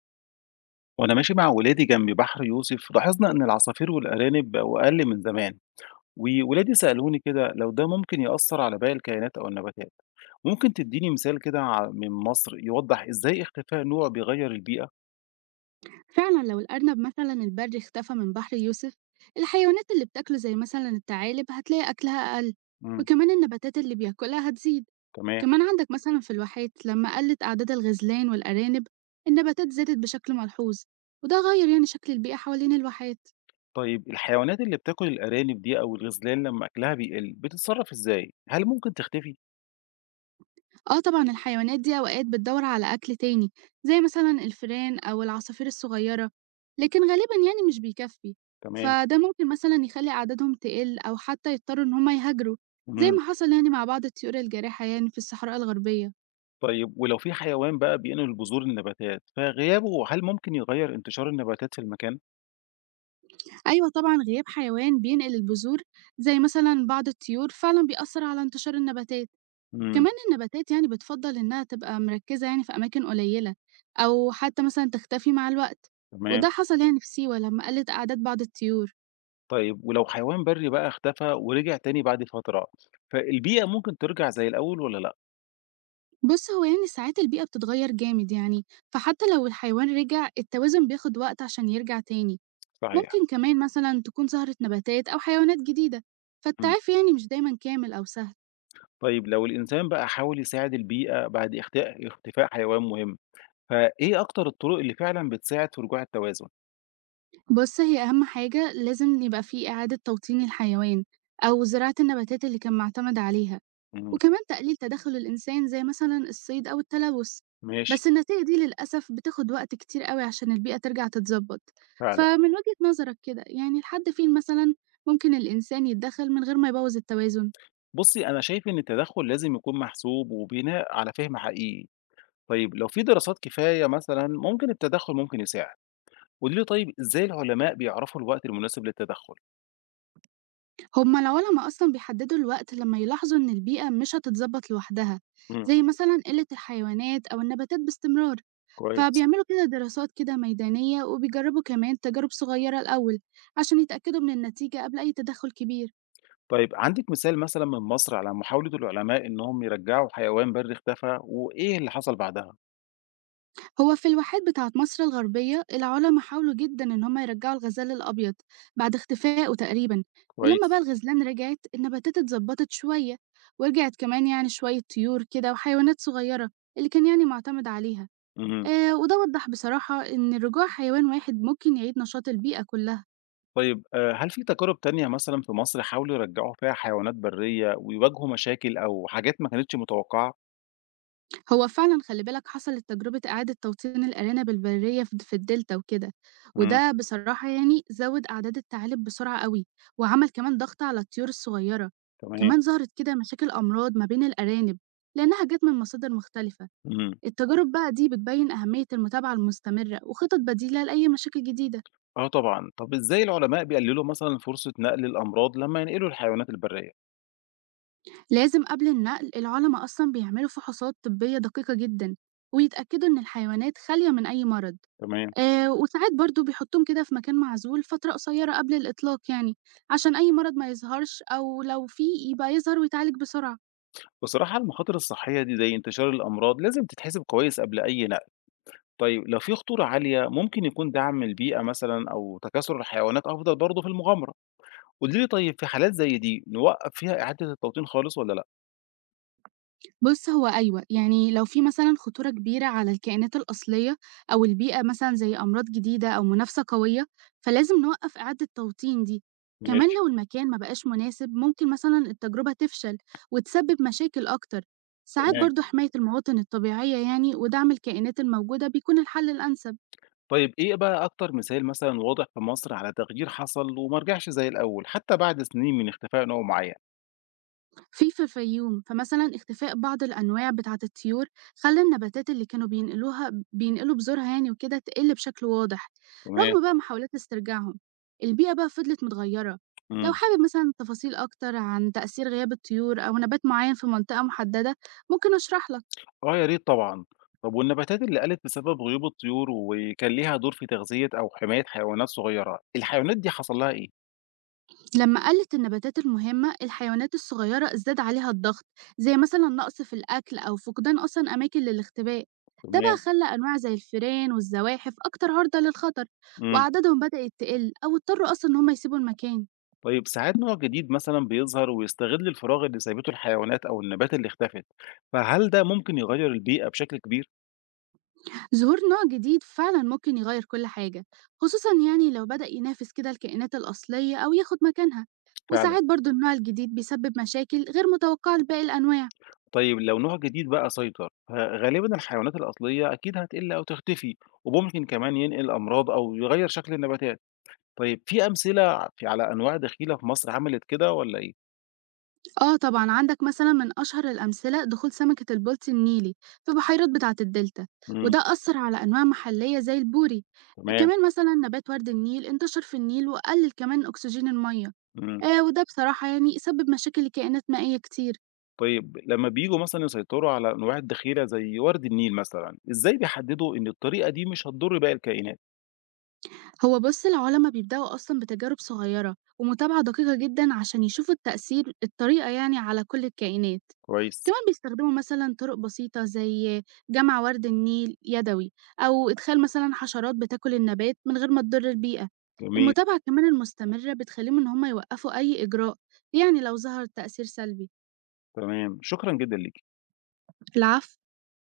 وأنا ماشي مع ولادي جنب بحر يوسف لاحظنا إن العصافير والأرانب بقوا أقل من زمان. وولادي سألوني كده لو ده ممكن يأثر على باقي الكائنات أو النباتات. ممكن تديني مثال كده من مصر يوضح إزاي اختفاء نوع بيغير البيئة؟ فعلا لو الأرنب مثلا البري اختفى من بحر يوسف. الحيوانات اللي بتاكله زي مثلا الثعالب هتلاقي أكلها أقل، امم. وكمان النباتات اللي بياكلها هتزيد. تمام. كمان عندك مثلا في الواحات لما قلت أعداد الغزلان والأرانب، النباتات زادت بشكل ملحوظ، وده غير يعني شكل البيئة حوالين الواحات. طيب الحيوانات اللي بتاكل الأرانب دي أو الغزلان لما أكلها بيقل بتتصرف إزاي؟ هل ممكن تختفي؟ آه طبعًا الحيوانات دي أوقات بتدوّر على أكل تاني، زي مثلًا الفئران أو العصافير الصغيرة، لكن غالبًا يعني مش بيكفّي، تمام. فده ممكن مثلًا يخلّي أعدادهم تقِل أو حتى يضطروا إن هم يهاجروا، زي امم. ما حصل يعني مع بعض الطيور الجارحة يعني في الصحراء الغربية. طيب ولو في حيوان بقى بينقل بذور النباتات فغيابه هل ممكن يغير انتشار النباتات في المكان؟ أيوه طبعًا غياب حيوان بينقل البذور، زي مثلًا بعض الطيور، فعلًا بيأثّر على انتشار النباتات. امم. كمان النباتات يعني بتفضل إنها تبقى مركزة يعني في أماكن قليلة، أو حتى مثلا تختفي مع الوقت. تمام. وده حصل يعني في سيوة لما قلت أعداد بعض الطيور. طيب ولو حيوان بري بقى اختفى ورجع تاني بعد فترة، فالبيئة ممكن ترجع زي الأول والّا لأ؟ بص، هو يعني ساعات البيئة بتتغير جامد يعني، فحتى لو الحيوان رجع، التوازن بياخد وقت عشان يرجع تاني. صحيح. ممكن كمان مثلا تكون ظهرت نباتات أو حيوانات جديدة، إمم. فالتعافي يعني مش دايما كامل أو سهل. طيب لو الإنسان بقى حاول يساعد البيئة بعد اختفاء حيوان مهم، فإيه أكتر الطرق اللي فعلًا بتساعد في رجوع التوازن؟ بص، هي أهم حاجة لازم يبقى فيه إعادة توطين الحيوان، أو زراعة النباتات اللي كان معتمد عليها، إمم. وكمان تقليل تدخل الإنسان زي مثلا الصيد أو التلوث. ماشي. بس النتائج دي للأسف بتاخد وقت كتير قوي عشان البيئة ترجع تتظبط. فعلًا. فمن وجهة نظرك كده يعني لحد فين مثلا ممكن الإنسان يتدخل من غير ما يبوظ التوازن؟ بُصّي، أنا شايف إن التدخُّل لازم يكون محسوب وبناء على فهم حقيقي. طيب لو في دراسات كفاية مثلًا ممكن التدخُّل ممكن يساعد، قولي لي طيب إزاي العلماء بيعرفوا الوقت المناسب للتدخُّل؟ هما العلماء أصلا بيحددوا الوقت لما يلاحظوا إن البيئة مش هتتظبط لوحدها، إمم. زي مثلا قلة الحيوانات أو النباتات باستمرار. كويس. فبيعملوا كده دراسات كده ميدانية، وبيجربوا كمان تجارب صغيرة الأول عشان يتأكدوا من النتيجة قبل أي تدخل كبير. طيب عندِك مثال مثلًا من مصر على محاولة العلماء إنهم يرجعوا حيوان بري اختفى، وإيه اللي حصل بعدها؟ هو في الواحات بتاعة مصر الغربية العلماء حاولوا جدا إن هم يرجعوا الغزال الأبيض بعد اختفائه تقريبا، ولما بقى كويس. الغزلان رجعت، النباتات اتظبطت شوية، ورجعت كمان يعني شوية طيور كده وحيوانات صغيرة اللي كان يعني معتمد عليها. اهم. آه، وده وضح بصراحة إن رجوع حيوان واحد ممكن يعيد نشاط البيئة كلها. طيب هل في تجارب تانية مثلًا في مصر حاولوا يرجعوا فيها حيوانات برية ويواجهوا مشاكل أو حاجات ما كانتش متوقعة؟ هو فعلا خلي بالك حصلت تجربة إعادة توطين الأرانب البرية في الدلتا وكده، إمم. وده بصراحة يعني زود أعداد الثعالب بسرعة قوي، وعمل كمان ضغط على الطيور الصغيرة. تمام. كمان ظهرت كده مشاكل أمراض ما بين الأرانب لأنها جت من مصادر مختلفة. إمم. التجارب بقى دي بتبين أهمية المتابعة المستمرة وخطط بديلة لأي مشاكل جديدة. آه طبعًا، طب إزاي العلماء بيقللوا مثلًا فرصة نقل الأمراض لمّا ينقلوا الحيوانات البرية؟ لازم قبل النقل العلماء أصلا بيعملوا فحوصات طبية دقيقة جدا، ويتأكدوا إن الحيوانات خالية من أي مرض. تمام. وساعات برضه بيحطّوهم كده في مكان معزول فترة قصيّرة قبل الإطلاق يعني، عشان أي مرض ما يظهرش، أو لو في يبقى يظهر ويتعالج بسرعة. بصراحة المخاطر الصحية دي زي انتشار الأمراض لازم تتحسب كويس قبل أي نقل، طيب لو في خطورة عالية ممكن يكون دعم البيئة مثلًا أو تكاثر الحيوانات أفضل برضه في المغامرة، قولي لي طيب في حالات زي دي نوقّف فيها إعادة التوطين خالص والّا لأ؟ بُص، هو أيوه، يعني لو في مثلًا خطورة كبيرة على الكائنات الأصلية أو البيئة مثلًا زي أمراض جديدة أو منافسة قوية، فلازم نوقّف إعادة توطين دي. كمان ماشي. لو المكان ما بقاش مناسب، ممكن مثلًا التجربة تفشل وتسبب مشاكل أكتر. ساعات تمام. برضه حماية المواطن الطبيعية يعني ودعم الكائنات الموجودة بيكون الحل الأنسب. طيب إيه بقى أكتر مثال مثلًا واضح في مصر على تغيير حصل وما رجعش زي الأول حتى بعد سنين من اختفاء نوع معين؟ في الفيوم فمثلًا اختفاء بعض الأنواع بتاعة الطيور خلّى النباتات اللي كانوا بينقلوا بذورها يعني وكده تقِل بشكل واضح، تمام. رغم بقى محاولات استرجاعهم، البيئة بقى فضلت متغيّرة. لو امم. حابب مثلًا تفاصيل أكتر عن تأثير غياب الطيور أو نبات معيّن في منطقة محددة ممكن أشرح لك. آه يا ريت طبعًا، طب والنباتات اللي قَلِت بسبب غيوب الطيور وكان ليها دور في تغذية أو حماية حيوانات صغيرة، الحيوانات دي حصل لها إيه؟ لما قلت النباتات المهمة، الحيوانات الصغيرة ازداد عليها الضغط، زي مثلا نقص في الأكل أو فقدان أصلا أماكن للاختباء. ده بقى تمام. خلى أنواع زي الفئران والزواحف أكتر عرضة للخطر، امم. وأعدادهم بدأت تقل أو اضطروا أصلا إن هم يسيبوا المكان. طيب ساعات نوع جديد مثلا بيظهر ويستغل الفراغ اللي سابته الحيوانات أو النبات اللي اختفت فهل ده ممكن يغير البيئة بشكل كبير؟ ظهور نوع جديد فعلا ممكن يغير كل حاجة، خصوصا يعني لو بدأ ينافس كده الكائنات الأصلية أو ياخد مكانها. فعلا. وساعات برضو النوع الجديد بيسبب مشاكل غير متوقعة لباقي الأنواع. طيب لو نوع جديد بقى سيطر فغالبا الحيوانات الأصلية أكيد هتقل أو تختفي وممكن كمان ينقل أمراض أو يغير شكل النباتات. طيب في أمثلة في على أنواع دخيلة في مصر عملت كده ولا إيه؟ آه طبعًا، عندك مثلًا من أشهر الأمثلة دخول سمكة البلطي النيلي في بحيرات بتاعة الدلتا، امم. وده أثّر على أنواع محلية زي البوري. تمام. كمان مثلًا نبات ورد النيل انتشر في النيل وقلل كمان أكسجين المَيّة. امم. وده بصراحة يعني سبب مشاكل لكائنات مائية كتير. طيب لما بيجوا مثلا يسيطروا على أنواع الدخيلة زي ورد النيل مثلا إزاي بيحددوا إن الطريقة دي مش هتضر باقي الكائنات؟ هو بُص العُلما بيبدأوا أصلًا بتجارب صغيرة، ومتابعة دقيقة جدًا عشان يشوفوا التأثير الطريقة يعني على كل الكائنات. كويس. كمان بيستخدموا مثلًا طرق بسيطة زي جمع ورد النيل يدوي، أو إدخال مثلًا حشرات بتاكل النبات من غير ما تضر البيئة. جميل. المتابعة كمان المستمرة بتخليهم إن هم يوقفوا أي إجراء، يعني لو ظهر تأثير سلبي. تمام، شكرًا جدًا ليكِ. العفو.